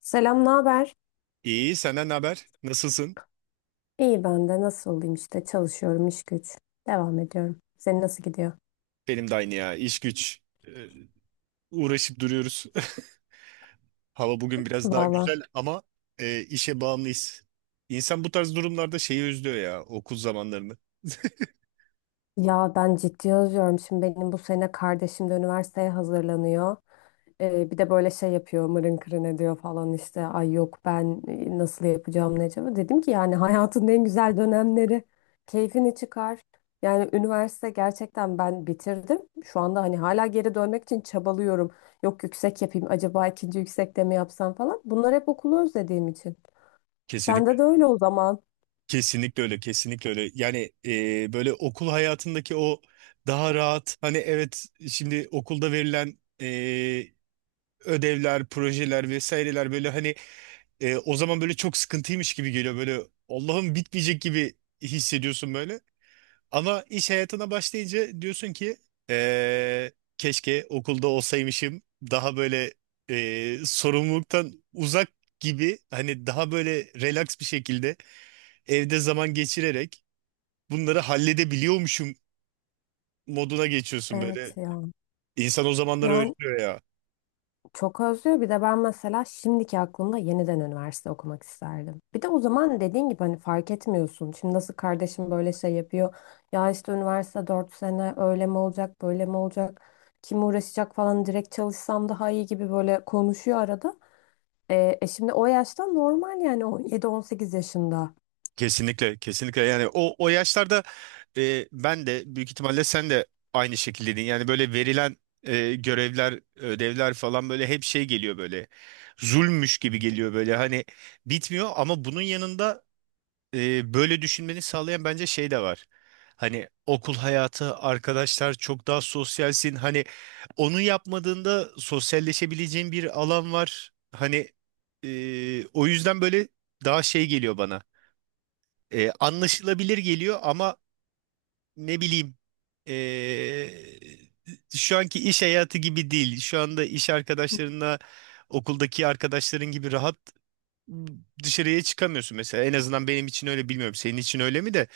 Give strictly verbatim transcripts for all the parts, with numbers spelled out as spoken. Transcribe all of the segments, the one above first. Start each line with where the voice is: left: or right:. left: Selam, ne haber?
right: İyi, senden ne haber? Nasılsın?
left: İyi ben de nasıl olayım işte çalışıyorum, iş güç devam ediyorum. Senin nasıl gidiyor?
right: Benim de aynı ya. İş güç. Ee, Uğraşıp duruyoruz. Hava bugün biraz daha
left: Valla
right: güzel ama e, işe bağımlıyız. İnsan bu tarz durumlarda şeyi özlüyor ya, okul zamanlarını.
left: ya ben ciddi özlüyorum. Şimdi benim bu sene kardeşim de üniversiteye hazırlanıyor. Ee, bir de böyle şey yapıyor, mırın kırın ediyor falan işte. Ay yok ben, e, nasıl yapacağım ne acaba? Dedim ki yani hayatın en güzel dönemleri, keyfini çıkar. Yani üniversite, gerçekten ben bitirdim. Şu anda hani hala geri dönmek için çabalıyorum. Yok, yüksek yapayım acaba, ikinci yüksekte mi yapsam falan. Bunlar hep okulu özlediğim için. Sende
right: Kesinlikle.
left: de öyle o zaman.
right: Kesinlikle öyle, kesinlikle öyle. Yani e, böyle okul hayatındaki o daha rahat, hani evet, şimdi okulda verilen e, ödevler, projeler vesaireler, böyle hani e, o zaman böyle çok sıkıntıymış gibi geliyor. Böyle Allah'ım, bitmeyecek gibi hissediyorsun böyle. Ama iş hayatına başlayınca diyorsun ki eee, keşke okulda olsaymışım, daha böyle eee, sorumluluktan uzak gibi, hani daha böyle relax bir şekilde evde zaman geçirerek bunları halledebiliyormuşum moduna geçiyorsun
left: Evet
right: böyle.
left: ya.
right: İnsan o zamanları
left: Yani
right: özlüyor.
left: çok özlüyor. Bir de ben mesela şimdiki aklımda yeniden üniversite okumak isterdim. Bir de o zaman dediğin gibi hani fark etmiyorsun. Şimdi nasıl kardeşim böyle şey yapıyor. Ya işte üniversite dört sene öyle mi olacak böyle mi olacak. Kim uğraşacak falan, direkt çalışsam daha iyi gibi böyle konuşuyor arada. E, e şimdi o yaşta normal, yani on yedi on sekiz yaşında.
right: Kesinlikle, kesinlikle. Yani o o yaşlarda e, ben de büyük ihtimalle sen de aynı şekildeydin. Yani böyle verilen e, görevler, ödevler falan böyle hep şey geliyor böyle. Zulmüş gibi geliyor böyle. Hani bitmiyor, ama bunun yanında e, böyle düşünmeni sağlayan bence şey de var. Hani okul hayatı, arkadaşlar, çok daha sosyalsin. Hani onu yapmadığında sosyalleşebileceğin bir alan var. Hani e, o yüzden böyle daha şey geliyor bana. E, anlaşılabilir geliyor ama, ne bileyim, e, şu anki iş hayatı gibi değil. Şu anda iş arkadaşlarınla okuldaki arkadaşların gibi rahat dışarıya çıkamıyorsun mesela. En azından benim için öyle, bilmiyorum. Senin için öyle mi de?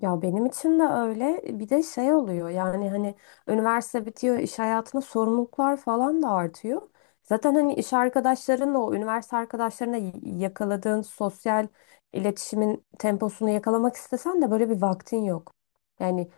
left: Ya benim için de öyle. E, Bir de şey oluyor, yani hani üniversite bitiyor, iş hayatına sorumluluklar falan da artıyor. Zaten hani iş arkadaşlarınla o üniversite arkadaşlarına y- yakaladığın sosyal iletişimin temposunu yakalamak istesen de böyle bir vaktin yok. Yani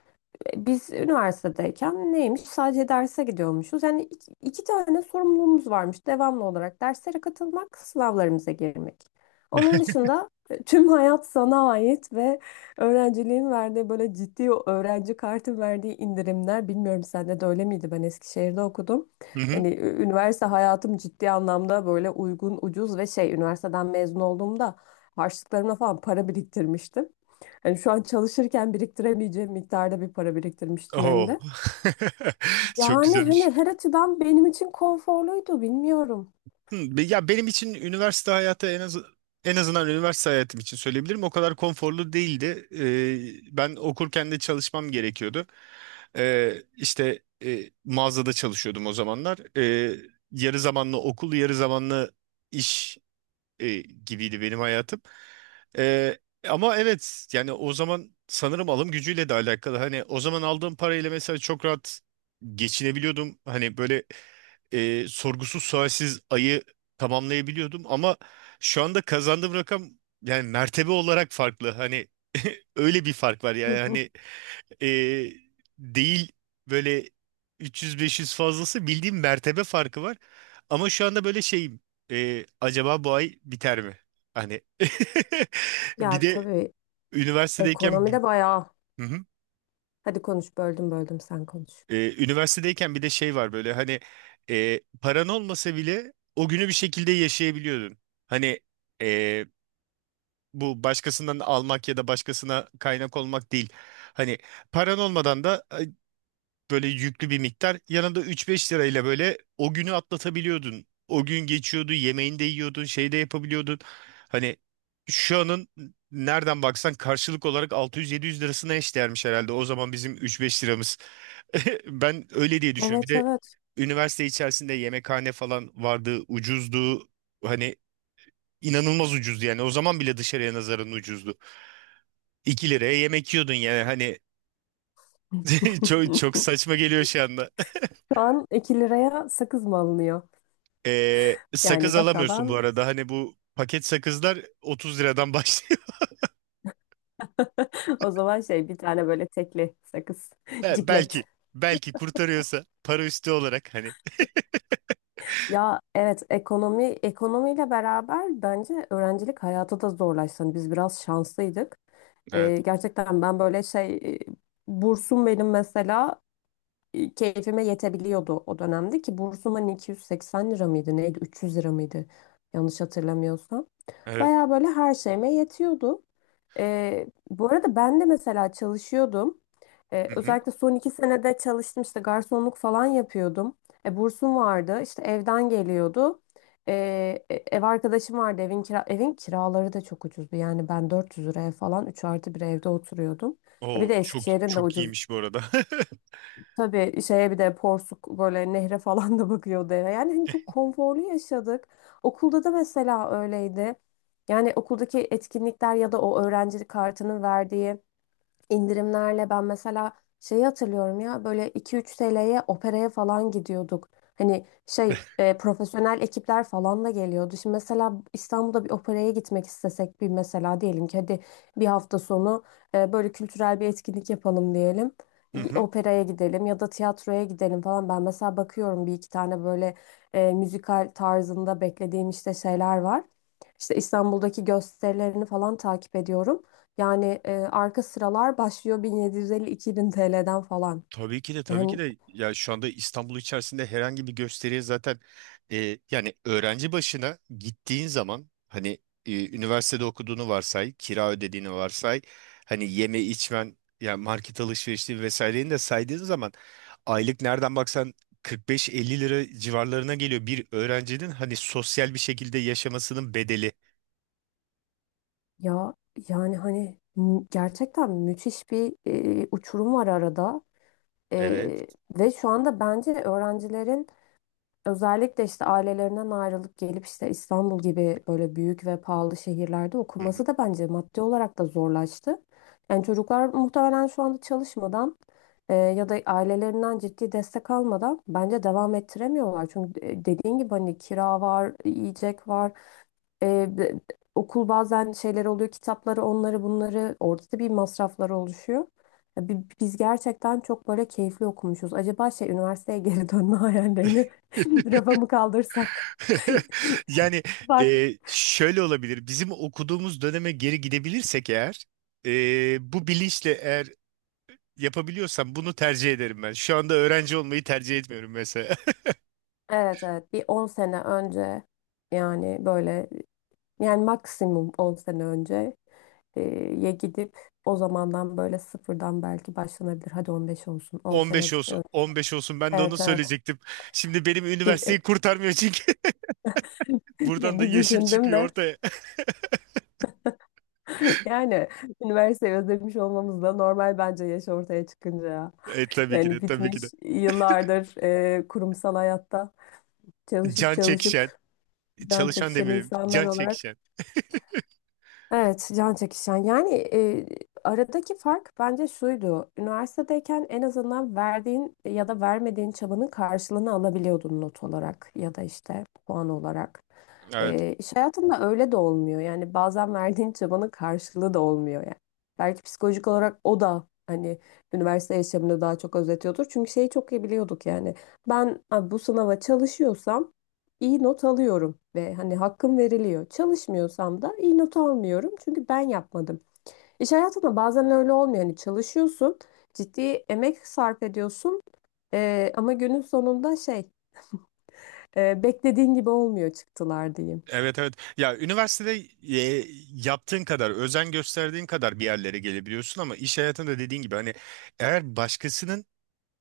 left: biz üniversitedeyken neymiş? Sadece derse gidiyormuşuz. Yani iki, iki tane sorumluluğumuz varmış devamlı olarak. Derslere katılmak, sınavlarımıza girmek. Onun dışında e, tüm hayat sana ait ve öğrenciliğin verdiği böyle ciddi, o öğrenci kartı verdiği indirimler. Bilmiyorum sende de öyle miydi? Ben Eskişehir'de okudum.
right: Hı hı.
left: Yani ü- üniversite hayatım ciddi anlamda böyle uygun, ucuz ve şey, üniversiteden mezun olduğumda harçlıklarımla falan para biriktirmiştim. Yani şu an çalışırken biriktiremeyeceğim miktarda bir para biriktirmiştim hem
right: Oo.
left: de.
right: Çok güzel.
left: Yani hani her açıdan benim için konforluydu, bilmiyorum.
right: Hı, be- ya benim için üniversite hayatı en az en azından üniversite hayatım için söyleyebilirim. O kadar konforlu değildi. Ee, ben okurken de çalışmam gerekiyordu. Ee, işte e, mağazada çalışıyordum o zamanlar. Ee, yarı zamanlı okul, yarı zamanlı iş e, gibiydi benim hayatım. Ee, Ama evet, yani o zaman sanırım alım gücüyle de alakalı. Hani o zaman aldığım parayla mesela çok rahat geçinebiliyordum. Hani böyle e, sorgusuz sualsiz ayı tamamlayabiliyordum, ama şu anda kazandığım rakam, yani mertebe olarak farklı. Hani öyle bir fark var
left: Hı
right: yani,
left: hı.
right: hani e, değil böyle üç yüz beş yüz fazlası, bildiğim mertebe farkı var. Ama şu anda böyle şeyim, e, acaba bu ay biter mi? Hani bir
left: Ya
right: de
left: tabii,
right: üniversitedeyken.
left: ekonomide bayağı.
right: Hı hı.
left: Hadi konuş, böldüm böldüm, sen konuş.
right: Ee, üniversitedeyken bir de şey var böyle, hani e, paran olmasa bile o günü bir şekilde yaşayabiliyordun. Hani e, bu başkasından almak ya da başkasına kaynak olmak değil. Hani paran olmadan da böyle yüklü bir miktar. Yanında üç beş lirayla böyle o günü atlatabiliyordun. O gün geçiyordu, yemeğini de yiyordun, şey de yapabiliyordun. Hani şu anın nereden baksan karşılık olarak altı yüz yedi yüz lirasına eşdeğermiş herhalde. O zaman bizim üç beş liramız. Ben öyle diye düşünüyorum. Bir
left: Evet
right: de
left: evet.
right: üniversite içerisinde yemekhane falan vardı, ucuzdu. Hani inanılmaz ucuzdu yani. O zaman bile dışarıya nazaran ucuzdu. iki liraya yemek yiyordun yani, hani çok çok saçma geliyor şu anda.
left: Şu an iki liraya sakız mı alınıyor?
right: Ee, sakız
left: Yani bak
right: alamıyorsun bu
left: alan
right: arada. Hani bu paket sakızlar otuz liradan başlıyor.
left: o zaman şey, bir tane böyle tekli sakız.
right: He, belki
left: Ciklet.
right: belki kurtarıyorsa para üstü olarak, hani.
left: Ya evet, ekonomi ekonomiyle beraber bence öğrencilik hayatı da zorlaştı. Hani biz biraz şanslıydık.
right: Evet.
left: Ee, gerçekten ben böyle şey, e, bursum benim mesela, e, keyfime yetebiliyordu o dönemde. Ki bursum hani iki yüz seksen lira mıydı neydi, üç yüz lira mıydı, yanlış hatırlamıyorsam.
right: Evet.
left: Baya böyle her şeyime yetiyordu. Ee, bu arada ben de mesela çalışıyordum. Ee,
right: Hı hı.
left: özellikle son iki senede çalıştım, işte garsonluk falan yapıyordum. E, bursum vardı, işte evden geliyordu. Ee, e, Ev arkadaşım vardı, evin kira evin kiraları da çok ucuzdu. Yani ben dört yüz liraya falan üç artı bir evde oturuyordum. Ha, bir
right: Oo,
left: de
right: çok
left: Eskişehir'in de
right: çok
left: ucuz.
right: iyiymiş bu arada.
left: Tabii şeye, bir de Porsuk böyle nehre falan da bakıyordu eve. Yani hani çok konforlu yaşadık. Okulda da mesela öyleydi. Yani okuldaki etkinlikler ya da o öğrenci kartının verdiği İndirimlerle ben mesela şeyi hatırlıyorum ya, böyle iki üç T L'ye operaya falan gidiyorduk. Hani şey, e, profesyonel ekipler falan da geliyordu. Şimdi mesela İstanbul'da bir operaya gitmek istesek, bir mesela diyelim ki hadi bir hafta sonu, e, böyle kültürel bir etkinlik yapalım diyelim.
right: Hı
left: Bir
right: hı.
left: operaya gidelim ya da tiyatroya gidelim falan. Ben mesela bakıyorum, bir iki tane böyle e, müzikal tarzında beklediğim işte şeyler var. İşte İstanbul'daki gösterilerini falan takip ediyorum. Yani e, arka sıralar başlıyor bin yedi yüz elli-iki bin T L'den falan.
right: Tabii ki de, tabii ki
left: Yani
right: de ya, şu anda İstanbul içerisinde herhangi bir gösteriye zaten, e, yani öğrenci başına gittiğin zaman, hani e, üniversitede okuduğunu varsay, kira ödediğini varsay, hani yeme içmen, yani market alışverişi vesaireni de saydığın zaman aylık nereden baksan kırk beş elli lira civarlarına geliyor bir öğrencinin hani sosyal bir şekilde yaşamasının bedeli.
left: ya, yani hani mü- gerçekten müthiş bir e, uçurum var arada.
right: Evet.
left: E, Ve şu anda bence öğrencilerin, özellikle işte ailelerinden ayrılıp gelip işte İstanbul gibi böyle büyük ve pahalı şehirlerde okuması da bence maddi olarak da zorlaştı. Yani çocuklar muhtemelen şu anda çalışmadan, e, ya da ailelerinden ciddi destek almadan bence devam ettiremiyorlar. Çünkü de- dediğin gibi hani kira var, yiyecek var. Ee, b- Okul bazen şeyler oluyor, kitapları, onları, bunları. Orada da bir masrafları oluşuyor. Ya bi- biz gerçekten çok böyle keyifli okumuşuz. Acaba şey, üniversiteye geri dönme hayallerini rafa mı kaldırsak?
right: Yani
left: Bak.
right: e, şöyle olabilir. Bizim okuduğumuz döneme geri gidebilirsek eğer, e, bu bilinçle eğer yapabiliyorsam bunu tercih ederim ben. Şu anda öğrenci olmayı tercih etmiyorum mesela.
left: Evet evet, bir on sene önce, yani böyle, yani maksimum on sene önce, e, ye gidip o zamandan böyle sıfırdan belki başlanabilir. Hadi on beş olsun, on sene
right: on beş
left: önce.
right: olsun, on beş olsun, ben de onu
left: Evet evet,
right: söyleyecektim. Şimdi benim
left: bir,
right: üniversiteyi kurtarmıyor çünkü. Buradan
left: bir,
right: da
left: bir
right: yaşım
left: düşündüm
right: çıkıyor
left: de.
right: ortaya.
left: Yani üniversiteyi özlemiş olmamız da normal bence, yaş ortaya çıkınca ya.
right: E, tabii ki de,
left: Yani
right: tabii
left: bitmiş,
right: ki de.
left: yıllardır e, kurumsal hayatta çalışıp
right: Can çekişen,
left: çalışıp can
right: çalışan
left: çekişen
right: demeyelim.
left: insanlar
right: Can
left: olarak.
right: çekişen.
left: Evet, can çekişen. Yani e, aradaki fark bence şuydu. Üniversitedeyken en azından verdiğin ya da vermediğin çabanın karşılığını alabiliyordun, not olarak ya da işte puan olarak.
right: Evet.
left: E, iş hayatında öyle de olmuyor. Yani bazen verdiğin çabanın karşılığı da olmuyor yani. Belki psikolojik olarak o da hani üniversite yaşamını daha çok özetiyordur. Çünkü şeyi çok iyi biliyorduk yani. Ben ha, bu sınava çalışıyorsam iyi not alıyorum ve hani hakkım veriliyor. Çalışmıyorsam da iyi not almıyorum, çünkü ben yapmadım. İş hayatında bazen öyle olmuyor. Hani çalışıyorsun, ciddi emek sarf ediyorsun, e, ama günün sonunda şey, e, beklediğin gibi olmuyor çıktılar, diyeyim.
right: Evet, evet. Ya üniversitede e, yaptığın kadar, özen gösterdiğin kadar bir yerlere gelebiliyorsun, ama iş hayatında dediğin gibi, hani eğer başkasının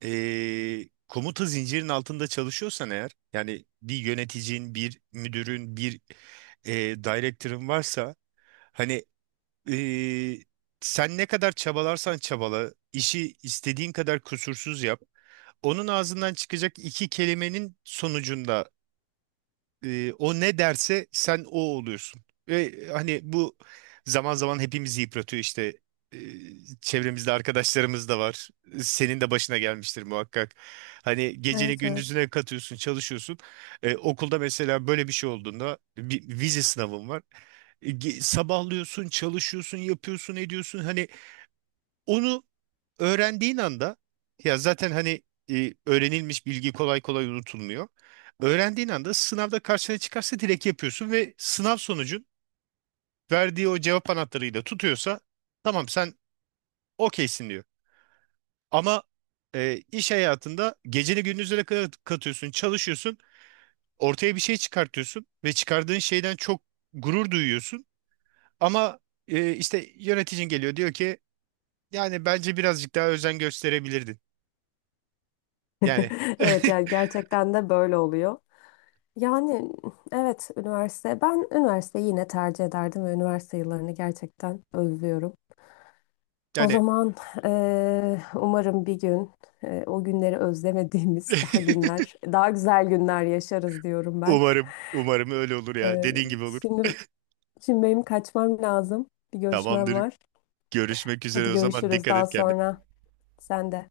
right: e, komuta zincirinin altında çalışıyorsan eğer, yani bir yöneticin, bir müdürün, bir e, director'ın varsa, hani e, sen ne kadar çabalarsan çabala, işi istediğin kadar kusursuz yap. Onun ağzından çıkacak iki kelimenin sonucunda e, o ne derse sen o oluyorsun. Ve hani bu zaman zaman hepimizi yıpratıyor işte. E, Çevremizde arkadaşlarımız da var. Senin de başına gelmiştir muhakkak. Hani geceni
left: Evet evet.
right: gündüzüne katıyorsun, çalışıyorsun. E, okulda mesela böyle bir şey olduğunda bir vize sınavın var. E, ge- sabahlıyorsun, çalışıyorsun, yapıyorsun, ediyorsun. Hani onu öğrendiğin anda ya zaten, hani e, öğrenilmiş bilgi kolay kolay unutulmuyor. Öğrendiğin anda sınavda karşına çıkarsa direkt yapıyorsun ve sınav sonucun verdiği o cevap anahtarıyla tutuyorsa tamam, sen okeysin diyor. Ama e, iş hayatında geceni gündüzlere kadar katıyorsun, çalışıyorsun, ortaya bir şey çıkartıyorsun ve çıkardığın şeyden çok gurur duyuyorsun. Ama e, işte yöneticin geliyor diyor ki, yani bence birazcık daha özen gösterebilirdin. Yani
left: Evet, yani gerçekten de böyle oluyor. Yani evet, üniversite, ben üniversiteyi yine tercih ederdim ve üniversite yıllarını gerçekten özlüyorum. O
right: yani
left: zaman, eee, umarım bir gün, eee, o günleri özlemediğimiz daha günler, daha güzel günler yaşarız diyorum ben.
right: umarım, umarım öyle olur ya.
left: Eee,
right: Dediğin gibi olur.
left: şimdi şimdi benim kaçmam lazım. Bir görüşmem
right: Tamamdır.
left: var.
right: Görüşmek
left: Hadi
right: üzere o zaman.
left: görüşürüz
right: Dikkat
left: daha
right: et kendine.
left: sonra. Sen de.